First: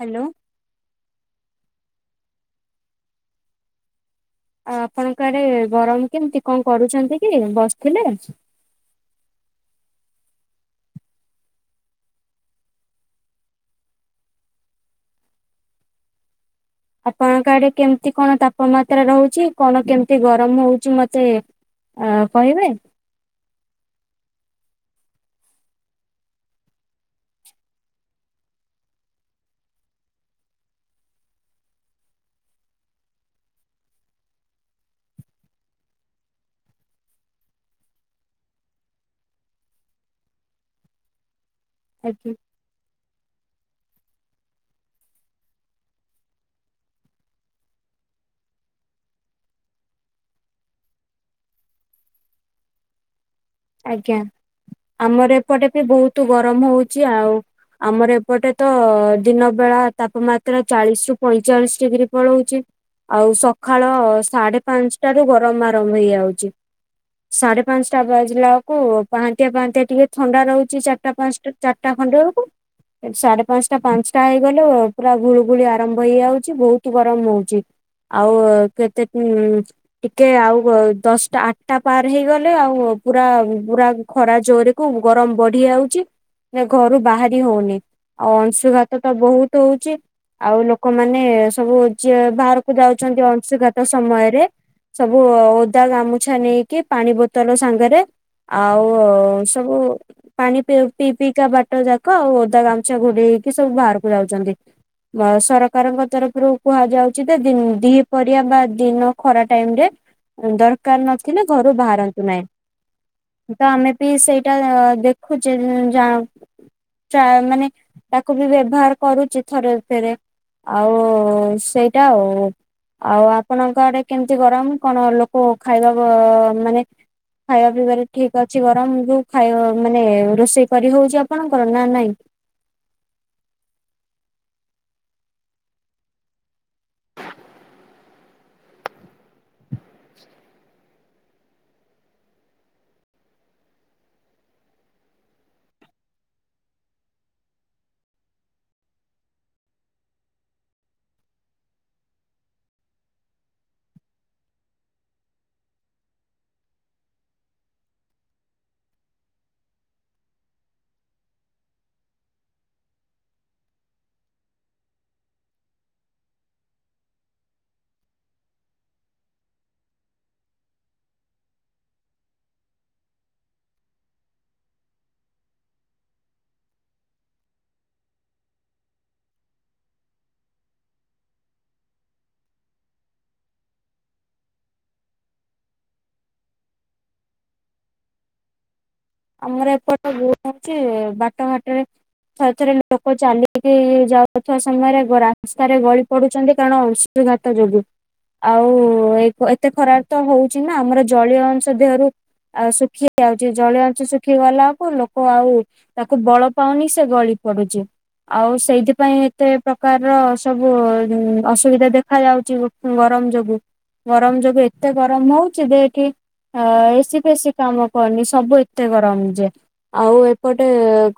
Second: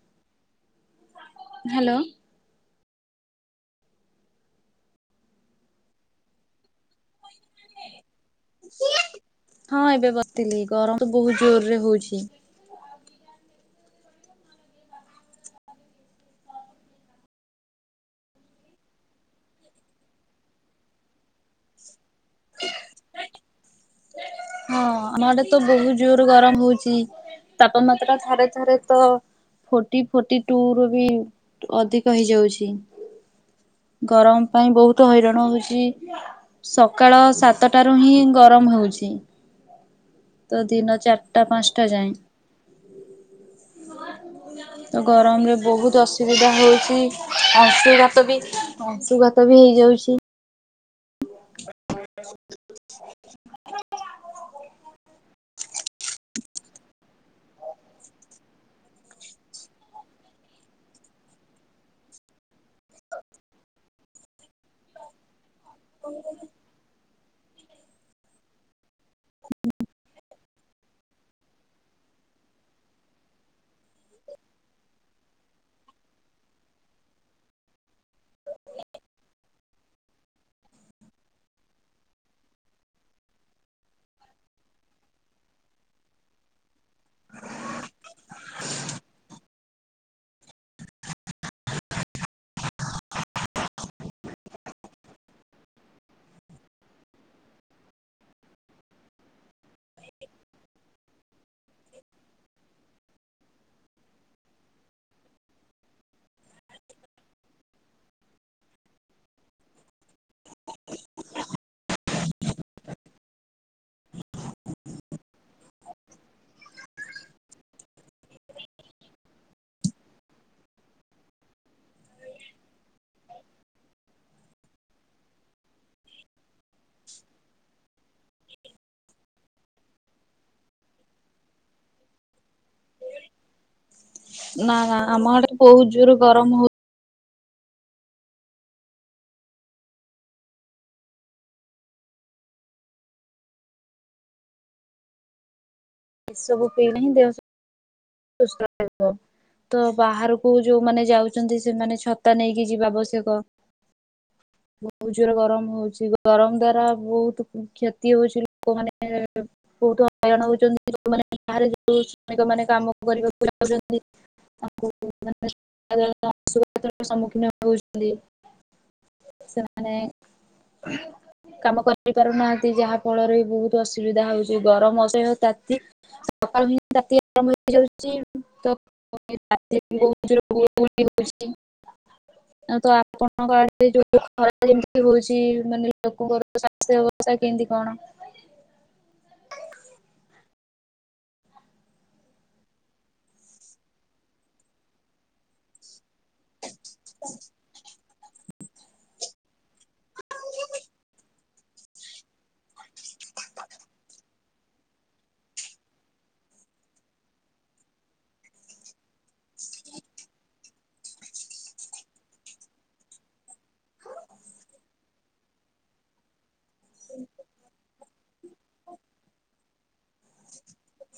Hello. Hello. ଆ ଆପଣଙ୍କ ଆଡେ ଗରମ କେମିତି। କଣ କରୁଛନ୍ତି କି ବସିଥିଲେ। ହଁ ଏବେ ବସିଥିଲି ଗରମ ବହୁ ଜୋରରେ ହଉଛି। ଆପଣଙ୍କ ଆଡେ କେମିତି କଣ ତାପମାତ୍ରା ରହୁଛି। କଣ କେମିତି ଗରମ ହଉଛି ମତେ ଆ କହିବେ। ହଁ ଆମ ଆଡେ ତ ବହୁତୁ ଜୋର ଗରମ ହଉଛି। ତାପମାତ୍ରା ଥରେ ଥରେ ତ ଫୋଟି ଫୋଟି ଟୁ ରୁ ବି ଅଧିକ ହେଇଯାଉଛି। ଗରମ ପାଇଁ ବହୁତୁ ହଇରାଣ ହଉଚି। ସକାଳ ସାତଟାରୁ ହିଁ ଗରମ ହଉଚି। ତ ଦିନ ଚାଟା ପାଞ୍ଚଟା ଯାଏଁ। ଆଜ୍ଞା ତ ଗରମରେ ବହୁତୁ ଅସୁବିଧା ହେଉଛି ଅଂଶୁଘାତ ବି ଅଂଶୁଘାତ ବି ହେଇଯାଉଚି। [unintelligible] ଆଜ୍ଞା ଆମର ଏପଟେ ବି ବୋହୁତୁ ଗରମ ହୋଉଚି ଆଉ। ଆମର ଏପଟେ ତ ଦିନ ବେଳା ତାପମାତ୍ରା ଚାଳିଶି ରୁ ପଇଁଚାଳିଶି ଡିଗ୍ରୀ ପଳଉଚି। ଆଉ ସଖାଳ ସାଢେ ପାଁସଂଟାରୁ ଗରମ ଆରମ ହେଇଯାଉଚି। ସାଢେ ପାଁଶଟା ବାଜିଲା ବେଳକୁ ପାହାନ୍ତିଆ ପାହାନ୍ତିଆ ଟିକେ ଥଣ୍ଡା ରୋହୁଚି ଚାରିଟା ପାଁଶଟା ଚାରିଟା ଖଣ୍ଡେ ବେଳକୁ ସାଢେ ପାଁଶଟା ପାଁଶଟା ହେଇଗଲେ ପୁରା ଗୁଳୁଗୁଳି ଆରମ୍ଭ ହେଇଯାଉଚି ବୋହୁତ ଗରମ ହୋଉଚି। ଆଉ କେତେ ଦିନି? ଟିକେ ଆଉ ଦଶଟା ଆଟଟା ପାର୍ ହେଇଗଲେ ଆଉ ପୁରା ପୁରା ଖରା ଜୋରେ କୁ ଗରମ ବଢି ଯାଉଚି। ନା ଘରୁ ବାହାରି ହୋଉନି ଆଉ ଅଂଶୁଘାତ ତ ବୋହୁତ ହୋଉଚି। ଆଉ ଲୋକମାନେ ସବୁ ଯିଏ ବାହାରକୁ ଯାଉଚନ୍ତି ଅଂଶୁଘାତ ସମୟରେ ସବୁ ଓଦା ଗାମୁଛା ନେଇକି ପାଣି ବୋତଲ ସାଙ୍ଗରେ ଏଵେ ଆଉ ସବୁ ପାଣିି ପିଇ ପିଇକା ବାଟ ଯାକ ଆଉ ଓଦା ଗାମୁଛା ଘୋଡେଇ ହେଇକି ସବୁ ବାହାରକୁ ଯାଉଚନ୍ତି। ସରକାରଙ୍କ ତରଫରୁ କୁହାଯାଉଚି ଯେ ଦି ପହରିିଆ ବା ଦିନ ଖରା ଟାଇମ ରେ ଦରକାର ନଥିଲେ ଘରୁ ବାହାରନ୍ତୁ ନାହିଁ। ତ ଆମେ ବି ସେଇଟା ଦେଖୁଚେ ଜାଣ୍ ଚା ମାନେ ତାକୁ ବି ବ୍ୟବହାର କରୁଚି ଥରେ ଥରେ। ଆଉ ସେଇଟା ଆଉ। ଆଉ ଆପଣଙ୍କ ଆଡେ କେମିତି ଗରମ କଣ ଲୋକ ଖାଇବାକୁ ମାନେ? ଖାଇବା ପିଇବାରେ ଠିକ ଅଛି ଗରମ କୁ ଖାଇବା ମାନେ ରୋଷେଇ କରି ହୋଉଚି ଆପଣଙ୍କର ନା ନାଇଁ? ନା ନା ଆମ ଆଡେ ବୋହୁତ ଜୋରେ ଗରମ ହୋ ଉଚି। ଏ ସବୁ ପିଇଲେ ହିଁ ଦେହ ସୁସ୍ତ ରହିବ। ତ ବାହାରକୁ ଯୋଉମାନେ ଯାଉଚନ୍ତି ସେମାନେ ଛତା ନେଇକି ଯିବା ଆବଶ୍ୟକ। [unintelligible] ବୋହୂତ୍ ଜୋରେ ଗରମ ହୋଉଚି ଗରମ ଦ୍ଵାରା ବୋ ହୁତ କ୍ଷତି ହୋଉଚି ଲୋକମାନେ ବୋହୁତ ହଇରାଣ ହୋଉଚନ୍ତି ଲୋକମାନେ [unintelligible] ଶ୍ରମିକ ମାନେ କାମ କରିବାକୁ ଯାଉଚନ୍ତି। [unintelligible] ଅଁଶୁଘାତରେ ସମ୍ମୁଖୀନ ହୋଉଚନ୍ତି। ସେମାନେ କାମ କରିପାରୁନାହାନ୍ତି ଯାହା ଫଳରେ ବୋହୁତ ଅସୁବିଧା ହୋଉଚି ଗରମ ଅସହ୍ଯ ତାତ୍ [unintelligible] ରାତିରେ ବୋହୁତଯୋରେ ଗୁଳୁ ଗୁଳି ହୋଉଚି। ତ ଆପଣଙ୍କ ଆଡେ ଯୋଉ ଖରା ଯେମିତି ହୋଉଚି ମାନେ ଲୋକଙ୍କର ସ୍ୱାସ୍ଥ୍ୟ ଅବସ୍ଥା କେମତି କଣ? ଆମର ଏପଟ [unintelligible] ଯେ ବାଟଘାଟରେ ଥରେ ଥରେ ଲୋକ ଚାଲିକି ଯାଉଥିବା ସମୟରେ ରାସ୍ତାରେ ଗଳି ପଡୁଚନ୍ତି କାରଣ ଅଂଶୁଘାତ ଯୋଗୁଁ। ଆଉ ଏତେ ଖରାରେ ତ ହୋଉଚି ନା ଆମର ଜଳୀୟ ଅଂଶ ଦେହରୁ ଆଉ ଶୁଖି ଯାଉଚି ଜଳିୟ ଶୁଖି ଗଲାକୁ ଲୋକ ଆଉ ତାକୁ ବଳ ପାଉନି ସେ ଗଳି ପଡୁଚି। ଆଉ ସେଇଥିପାଇଁ ଏତେ ପ୍ରକାରର ସବୁ ଅସୁବିଧା ଦେଖା ଯାଉଚି। ଗରମ ଯୋଗୁ ଗରମ ଯୋଗୁ ଏତେ ଗରମ ହୋଉଚି ଯେ ଏଠି ଅ ଏସି ଫେସିି କାମ କରୁନି ସବୁ ଏତେ ଗରମ ଯେ। ଆଉ ଏପଟେ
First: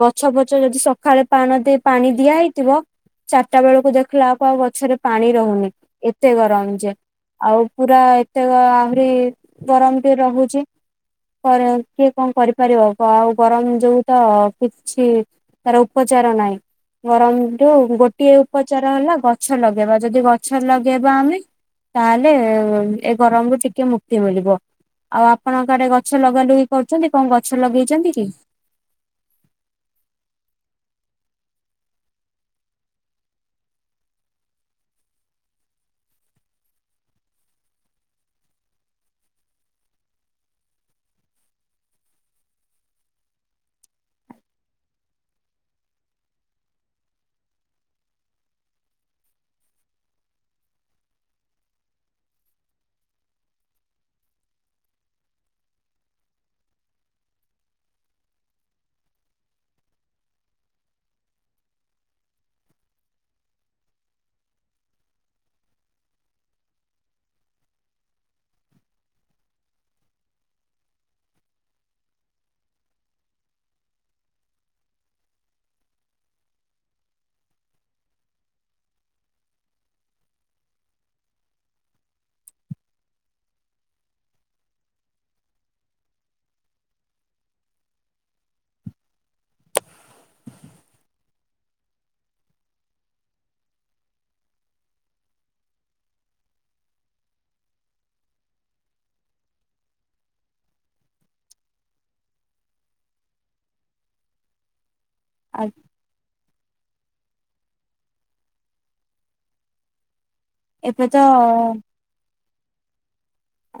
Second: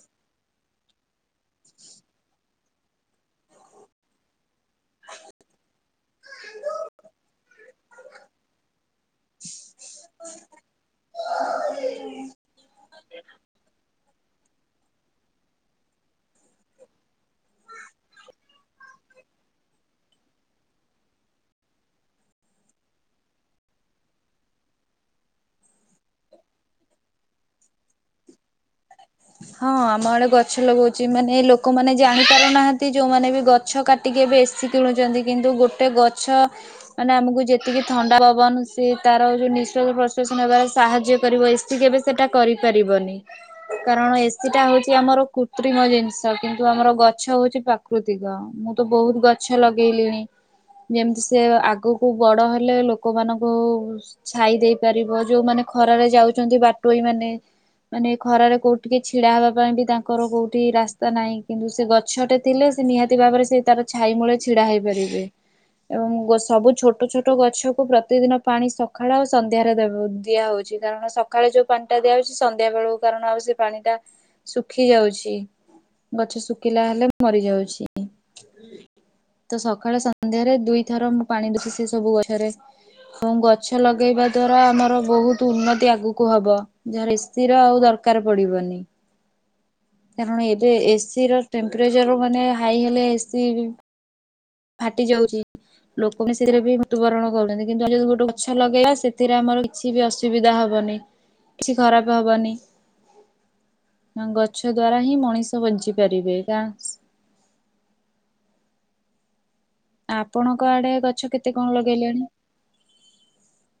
ଗଛ ପଛ ଯଦି ସଖାଳେ ପାଣ ଦେ ପାଣି ଦିଆ ହେଇଥିବ ଚାରିଟା ବେଳକୁ ଦେଖିଲା କୁ ଆଉ ଗଛରେ ପାଣି ରୋ ହୁନି ଏତେ ଗରମ ଯେ। ଆଉ ପୁରା ଏତେ ଆହୁରି ଗରମ ବି ରହୁଚି [unintelligible] କଣ କରିପାରିବ, ଆଉ ଗରମ ଯୋଉ ତ କିଛି ତାର ଉପଚାର ନାହିଁ। ଗରମରୁୁ ଗୋଟିଏ ଉପଚାର ହେଲା ଗଛ ଲଗେଇବା, ଯଦି ଗଛ ଲଗେଇବା ଆମେ ତାହେଲେ ଏ ଗରମରୁ ଟିକେ ମୁକ୍ତି ମିଳିବ। ଆଉ ଆପଣଙ୍କ ଆଡେ ଗଛ ଲଗା ଲୁଗି କରୁଛନ୍ତି, କଣ ଗଛ ଲଗେଇଛନ୍ତି କି? ହଁ, ଆମ ଆଡେ ଗଛ ଲଗଉଛି, ମାନେ ଲୋକମାନେ ଜାଣିପାରୁନାହାନ୍ତି, ଯୋଉମାନେ ବି ଗ ଗଛ କାଟିକି ଏବେ ଏସି କିଣୁଛନ୍ତି, କିନ୍ତୁ ଗୋଟେ ଗଛ ମାନେ ଆମକୁ ଯେତିକି ଥଣ୍ଡା ପବନ, ସେ ତାର ଯୋଉ ନିଶ୍ୱାସ ପ୍ରଶ୍ଵାସ ନେବାରେ ସାହାଯ୍ୟ କରିବ, ଏ ସି କେବେ ସେଟା କରିପାରିବନି, କାରଣ ଏ ସିଟା ହଉଛି ଆମର କୃତ୍ରିମ ଜିନିଷ, କିନ୍ତୁ ଆମର ଗଛ ହଉଛି ପ୍ରାକୃତିକ। ମୁଁ ତ ବହୁତ ଗ ଛ ଲଗେଇଲିଣି, ଯେମିତି ସେ ଆଗକୁ ବଡ ହେଲେ ଲୋକମାନଙ୍କୁ ଛାଇ ଦେଇ ପାରିବ ଯୋଉମାନେ ଖରାରେ ଯାଉଛନ୍ତି, ବାଟୋଇ ମାନେ ମାନେ ଖରାରେ କୋଉଠିକି ଛିଡା ହେବା ପାଇଁ ବି ତାଙ୍କର କୋଉଠି ରାସ୍ତା ନାହିଁ, କିନ୍ତୁ ସେ ଗଛଟେ ଥିଲେ ସେ ନିହାତି ଭାବରେ ସେ ତାର ଛାଇ ମୂଳେ ଛିଡା ହେଇପାରିବେ। ଏବଂ ସବୁ ଛୋଟ ଛୋଟ ଗଛକୁ ପ୍ରତିଦିନ ପାଣି ସକାଳ ଆଉ ସନ୍ଧ୍ୟାରେ ଦେ ଦିଆହଉଛି। କାରଣ ସକାଳେ ଯୋଉ ପାଣି ଟା ଦିଆଯାଉଛି ସନ୍ଧ୍ୟା ବେଳକୁ କାରଣ ଆଉ ସେ ପାଣି ଟା ଶୁଖି ଯାଉଛି, ଗଛ ଶୁଖିଲା ହେଲେ ମରି ଯାଉଛି। ତ ସକାଳେ ସନ୍ଧ୍ୟାରେ ଦୁଇ ଥର ମୁଁ ପାଣି ଦଉଛି ସେ ସବୁ ଗଛରେ। ଗଛ ଲଗେଇବା ଦ୍ଵାରା ଆମର ବହୁତ ଉନ୍ନତି ଆଗକୁ ହବ ଯାହାର ଏସ ସିର ଆଉ ଦରକାର ପଡିବନି। କାରଣ ଏବେ ଏସିିର ଟେମ୍ପରେଚର ମାନେ ହାଇ ହେଲେ ଏସିି ଫାଟି ଯାଉଛି। ଲୋକବି ସେଥିରେ ବି ମୃତ୍ୟୁବରଣ କରୁଛନ୍ତି କିନ୍ତୁ, ଯଦି ଗୋଟେ ଗଛ ଲଗେଇବା ସେଥିରେ ଆମର କିଛି ବି ଅସୁବିଧା ହେବନି, କିଛି ଖରାପ ହେବନି। ଗଛ ଦ୍ଵାରା ହିଁ ମଣିଷ ବଞ୍ଚି ପାରିବେ। [unintelligible] ଆପଣଙ୍କ ଆଡେ ଏବେ ତ ଗଛ କେତେ କଣ ଲଗେଇଲେଣି?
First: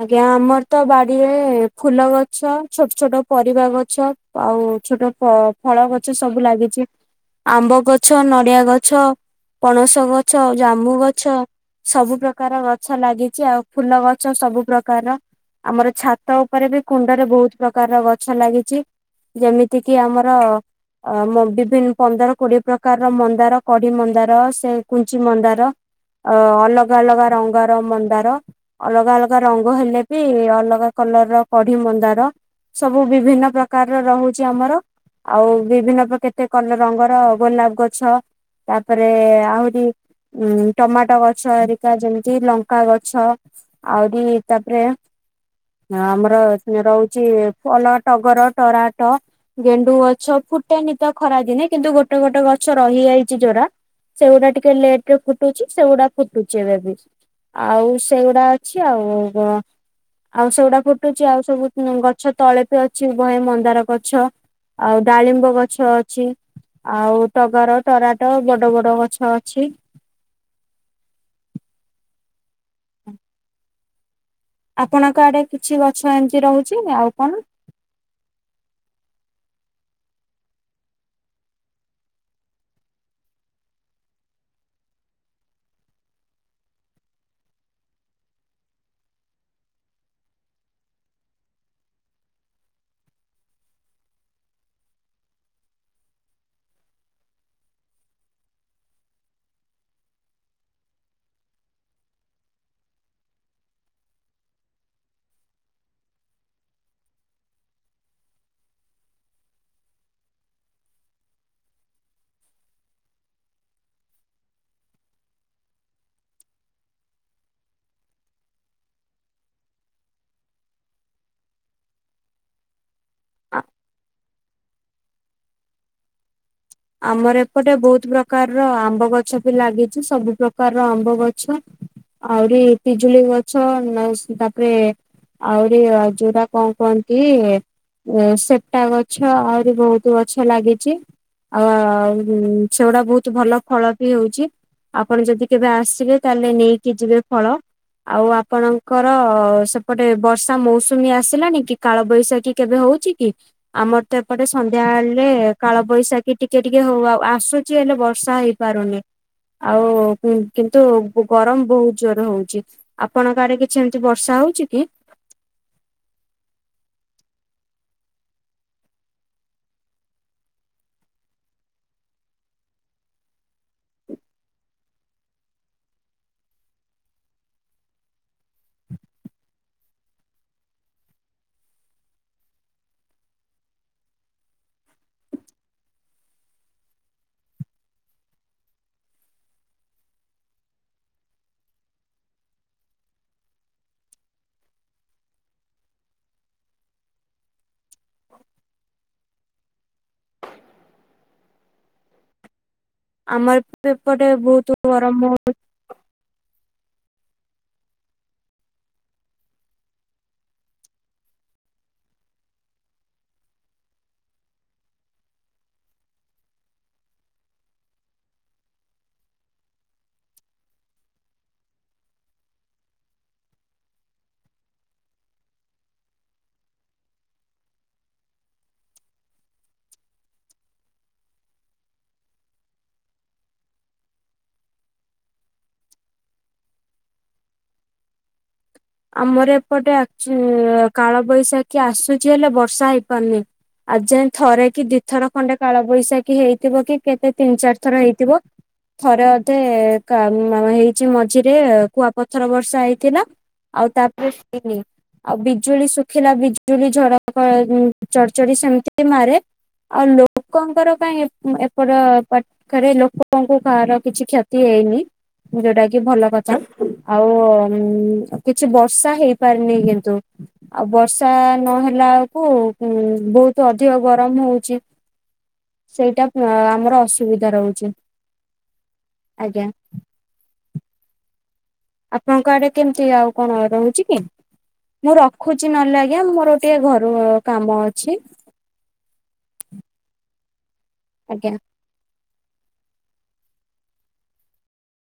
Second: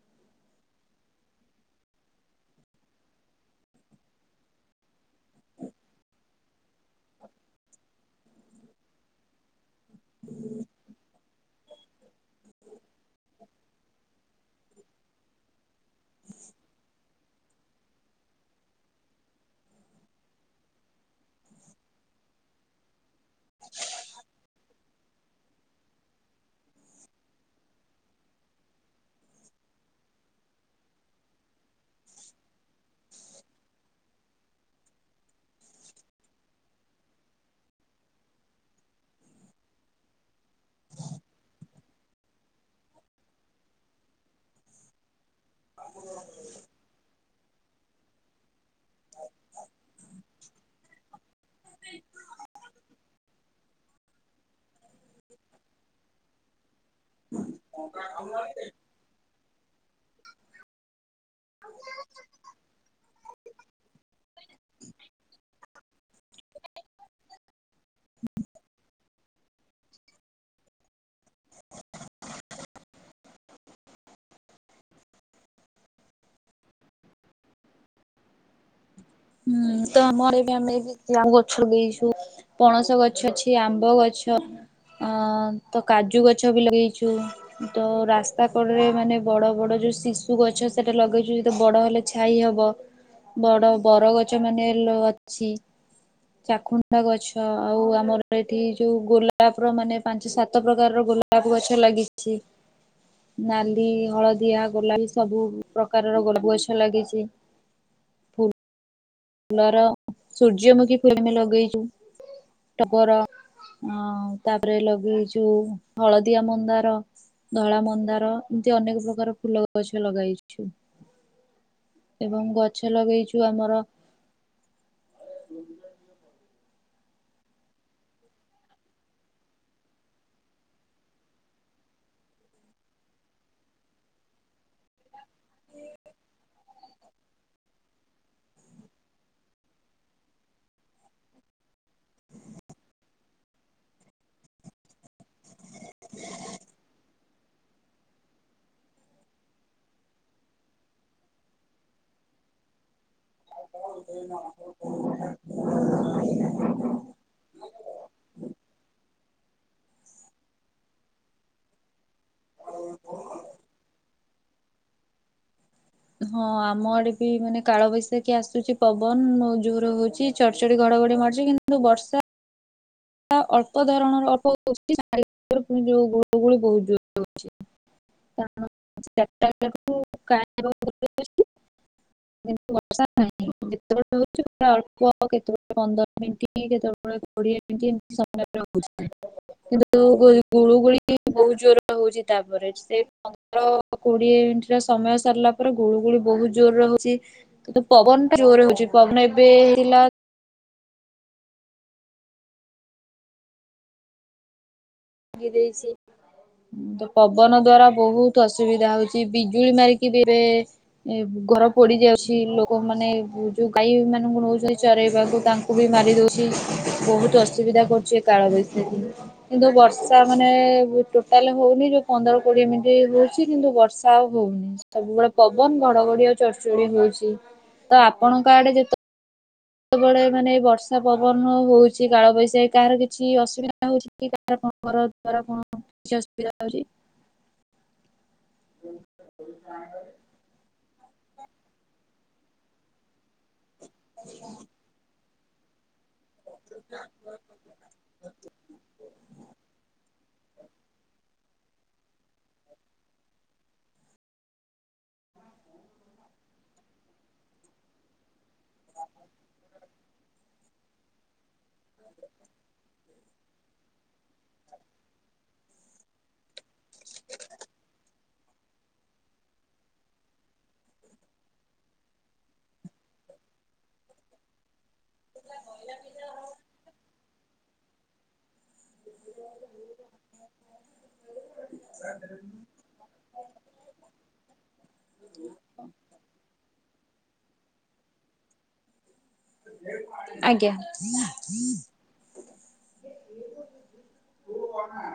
ଆଜ୍ଞା, ଆମର ତ ବାଡିରେ ଫୁଲ ଗଛ, ଛୋଟ ଛୋଟ ପରିବା ଗଛ। ଆଉ ଛୋଟ ଫଳ ଗଛ ସବୁ ଲାଗିଛି। ଆମ୍ବ ଗଛ, ନଡିଆ ଗଛ, ପଣସ ଗଛ, ଜାମ୍ବୁ ଗଛ ସବୁ ପ୍ରକାର ଗଛ ଲାଗିଛି ଆଉ ଫୁଲ ଗ ଛ ସବୁ ପ୍ରକାରର ଆମର ଛାତ ଉପରେ ବି କୁଣ୍ଡରେ ବହୁତ ପ୍ରକାରର ଗଛ ଲାଗିଛି। ଯେମିତି କିି ଆମର ଅ ମୁ ବିଭିନ୍ନ ପନ୍ଦର କୋଡିଏ ପ୍ରକାରର ମ ନ୍ଦାର, କଢି ମନ୍ଦାର ସେ କୁଞ୍ଚି ମନ୍ଦାର, ଅ ଅଲଗା ଅଲଗା ରଙ୍ଗର ମନ୍ଦାର। ଅଲଗା ଅଲଗା ରଙ୍ଗ ହେଲେ ବି ଅଲଗା କଲର ର କଢି ମନ୍ଦାର। ସବୁ ବିଭିନ୍ନ ପ୍ରକାରର ରହୁଛି ଆମର। ଆଉ ବିଭିନ୍ନ ପ୍ର କେତେ କ ରଙ୍ଗର ଗୋଲାପ ଗଛ। ତାପରେ ଆହୁରି ଉ ଟମାଟୋ ଗଛ ହେରିକା, ଯେମିତି ଲଙ୍କା ଗଛ। ଆହୁରି ତାପରେେ ଆମର ଏଥିରେ ରହୁଛି ପଳା ଟଗର ତରାଟ। ଗେଣ୍ଡୁ ଗଛ ଫୁଟେନି ତ ଖରା ଦିନେ, କିନ୍ତୁ ଗୋଟେ ଗୋଟେ ଗଛ ରହିଯାଇଛି ଯୋରାା ଯୋଉଟା ଟିକେ ଲେଟରେ ଫୁଟୁଛି ସେଗୁରା ଫୁଟୁଛି ଏବେ ବି। ଆଉ ସେଗୁଡା ଅଛି, ଆଉ କଣ ଆଉ ସେଗୁଡା ଫୁ- ଟୁଛି ଆଉ ସବୁ ଗଛ ତଳେ ପି ଅଛି, ବହେ ମନ୍ଦାର ଗଛ। ଆଉ ଡାଳିମ୍ବ ଗଛ ଅଛି, ଆଉ ଟଗର, ତରାଟ ବଡ଼ ବଡ଼ ଗଛ ଅଛି। ଆପଣଙ୍କ ଆଡ଼େ କିଛି ଗଛ ଏମିତି ରହୁଛି ଆଉ କଣ? ହୁଁ ତ ଆମରବି ଆମେ [unintelligible] ଗଛ ଲଗେଇଛୁ। ପଣସ ଗଛ ଅଛି ଆମ୍ବ ଗଛ ଅଁ ତକାଜୁ ଗଛବି ଲଗେଇଚୁ ତ ରାସ୍ତା କଡ଼ରେ ମାନେ ବଡ଼ ବଡ଼ ଯୋଉ ଶିଶୁ ଗଛ ସେଟା ଲଗେଇଚୁ ଯେତେ ବଡ଼ ହେଲେ ଛାଇ ହବ ବଡ଼ ବର ଗଛ ମାନେ ଲ ଅଛି ଚାଖୁଣ୍ଡା ଗଛ ଆଉ ଆମର ଏଠି ଯୋଉ ଗୋଲାପର ମାନେ ପାଞ୍ଚ ସାତ ପ୍ରକାରର ଗୋଲା ଗୋଲପ ଗଛ ଲାଗିଚି ନାଲି ହଳଦିଆ ଗୋଲାପୀ ସବୁ ପ୍ରକାରର ଗୋଲପ ଗଛ ଲାଗିଚି। ଫୁଲର ସୂର୍ଯ୍ୟମୁଖୀ ଫୁଲବି ଲଗେଇଚୁ ଟଗର ଆଁ ତାପରେ ଲଗେଇଚୁ ହଳଦିଆ ମନ୍ଦାର ଧଳା ମନ୍ଦାର ଏମିତି ଅନେକ ପ୍ରକାର ଫୁଲ ଗଛ ଲଗାଇଛୁ। ଏବଂ ଗଛ ଲଗେଇଚୁ ଆମର [inaudible] ଆମର ଏପଟେ ବହୁତ୍ ପ୍ରକାରର ଆମ୍ବ ଗଛବି ଲାଗିଚି ସବୁ ପ୍ରକାରର ଆମ୍ବ ଗଛ ଆହୁରି ପିଜୁଳି ଗଛ [unintelligible] ରେ ଆହୁରି ଯୋଉଟା କଁ କହନ୍ତି ଏ ସେପ୍ଟା ଗଛ ଆହୁରି ବହୁତ୍ ଗଛ ଲାଗିଚି। ଆଉ ସେଗୁଡ଼ା ବହୁତ୍ ଭଲ ଫଳବି ହଉଚି ଆପଣ ଯଦି କେବେ ଆସି ଆସିବେ ତାହେଲେ ନେଇକି ଯିବେ ଫଳ ଆଉ ଆପଣଙ୍କର ସେପଟେ ବର୍ଷା ମୌସୁମୀ ଆସିଲାଣିକି କାଳବୈଶାଖୀ କେବେ ହଉଚିକି ଆମରତ ଏପଟେ ସନ୍ଧ୍ୟା ହେଲେ କାଳ ବୈଶାଖୀ ଟିକେ ଟିକେ ହଉ ଆ ଆ ଆସୁଚି ହେଲେ ବର୍ଷା ହେଇପାରୁନି ଆଉ କିନ୍ତୁ ଗରମ୍ ବହୁ ଜୋରେ ହଉଚି ଆପଣଙ୍କ ଆଡ଼େ କିଛି ଏମିତି ବର୍ଷା ହଉଚିକି? ହଁ ଆମ ଆଡ଼େବି ମାନେ କାଳବୈଶାଖୀ ଆସୁଚି ପବନ ବୋହୁତ ଯୋରେ ହଉଚି ଚଡ଼ ଚଡ଼ି ଘଡ଼ଘଡ଼ି ମାରୁଚି କିନ୍ତୁ ବର୍ଷା ଅଳ୍ପ ଧରଣର ଅଳ୍ପ ହଉଚି [unintelligible] ଗୁଳୁଗୁଳି ବହୁତ୍ ଜୋରେ ହୋଉଚି। [unintelligible] କିନ୍ତୁ ବର୍ଷା ନାହିଁ ଯେତେବେଳେ ହଉଚି ପୁରା ଅଳ୍ପ କେତେବେଳେ ପନ୍ଦର ମିନିଟ୍ କେତେବେଳେ କୋଡ଼ିଏ ଏମିତି ଏମିତି ସମୟ ରହୁଚି। କିନ୍ତୁ ଗୁଳୁଗୁଳି ବହୁତ୍ ଜୋରେ ହଉଚି ତାପରେ ସେ ପନ୍ଦର କୋଡ଼ିଏ ମିନିଟର ସମୟ ସରିଲା ପରେ ଗୁଳୁଗୁଳି ବହୁତ୍ ଜୋରେ ହଉଚି କିନ୍ତୁ ପବନଟା ଜୋରେ ହଉଚି ପବନ ଏବେ ହେଲା ଆମରବି ଏପଟେ ବହୁତ୍ ହେଇଯାଇଚି ତ ପବନ ଦ୍ଵାରା ବହୁତ୍ ଅସୁବିଧା ହଉଚି ବିଜୁଳି ମାରିକି ଏବେ ଏ ଘର ପୋଡ଼ି ଯାଉଚି ଲୋକମାନେ ଯୋଉ ଗାଈଗୋରୁ ମାନଙ୍କୁ ନଉଚନ୍ତି ଚରେଇବାକୁ ତାଙ୍କୁ ତାଙ୍କୁବି ମାରି ଦଉଚି ବହୁତ୍ ଅସୁବିଧା କରୁଚି ଏଇ କାଳବୈଶାଖୀ କିନ୍ତୁ ବର୍ ବର୍ଷା ମାନେ ଟୋଟାଲେ ହଉନି ଯୋଉ ପନ୍ଦର କୋଡ଼ିଏ ମିନିଟ୍ ହଉଚି କିନ୍ତୁ ବର୍ଷା ଆଉ ହଉନି। ସବୁବେଳେ ପବନ ଘଡ଼ଘଡ଼ି ଆଉ ଚଡ଼ଚଡ଼ି ହଉଚି ତଆପଣଙ୍କ ଆଡ଼େ ଯେତେ ଯେତେବେଳେ ମାନେ ବର୍ଷା ପବନ ହଉଚି କାଳବୈଶାଖୀ କାହାର କିଛି ଅସୁବିଧା ହଉଚିକି କାରଣ ଘର ଦ୍ଵାର କଣ କିଛି ଅସୁବିଧା ହଉଚି? ଆମର ଏପଟେ ଆକ୍ଚୁ କାଳ ବୈଶାଖୀ ଆସୁଚି ହେଲେ ବର୍ଷା ହେଇପାରୁନି ଆଜି ଯାଏଁ ଥରେକି ଦିଥର ଖଣ୍ଡେ କାଳବୈଶାଖୀ ହେଇଥିବକି କେତେ ତିନି ଚାରି ଥର ହେଇଥିବ। ଥରେ ଅଧେ କା ହେଇଛି ମଝିରେ କୁଆପଥର ବର୍ଷା ହେଇଥିଲା। ଆଉ ତାପରେ ହେଇନି। ଆଉ ବିଜୁଳି ଶୁଖିଲା ବିଜୁଳି ଝଡ଼ ଘ ଚଡ଼ଚଡ଼ି ସେମିତି ବି ମାରେ। ଆଉ ଲୋକଙ୍କର ପାଇଁ ଏ ଘର ପାଖରେ ଲୋକଙ୍କୁ କାହାର କିଛି କ୍ଷତି ହେଇନି ଯୋଉଟା କି ଭଲ କ ଥା ଆଉ କିଛି ବର୍ଷା ହେଇପାରିନି କିନ୍ତୁ। ଆଉ ବର୍ଷା ନହେଲା ଏଳକୁ ଉଁ ବହୁତ ଅଧିକ ଗରମ ହଉଚି। ସେଇଟା ଆମର ଅସୁବିଧା ରହୁଛି ଆଜ୍ଞା। [unintelligible] ଆପଣଙ୍କ ଆଡେ କେମିତି ଆଉ କଣ ରହୁଚି କି? ମୁଁ ରଖୁଛି ନହେଲେ ଆଜ୍ଞା ମୋର ଟିକେ ଘରୁ କାମ ଅଛି। ଆଜ୍ଞା। ଆଜ୍ଞା।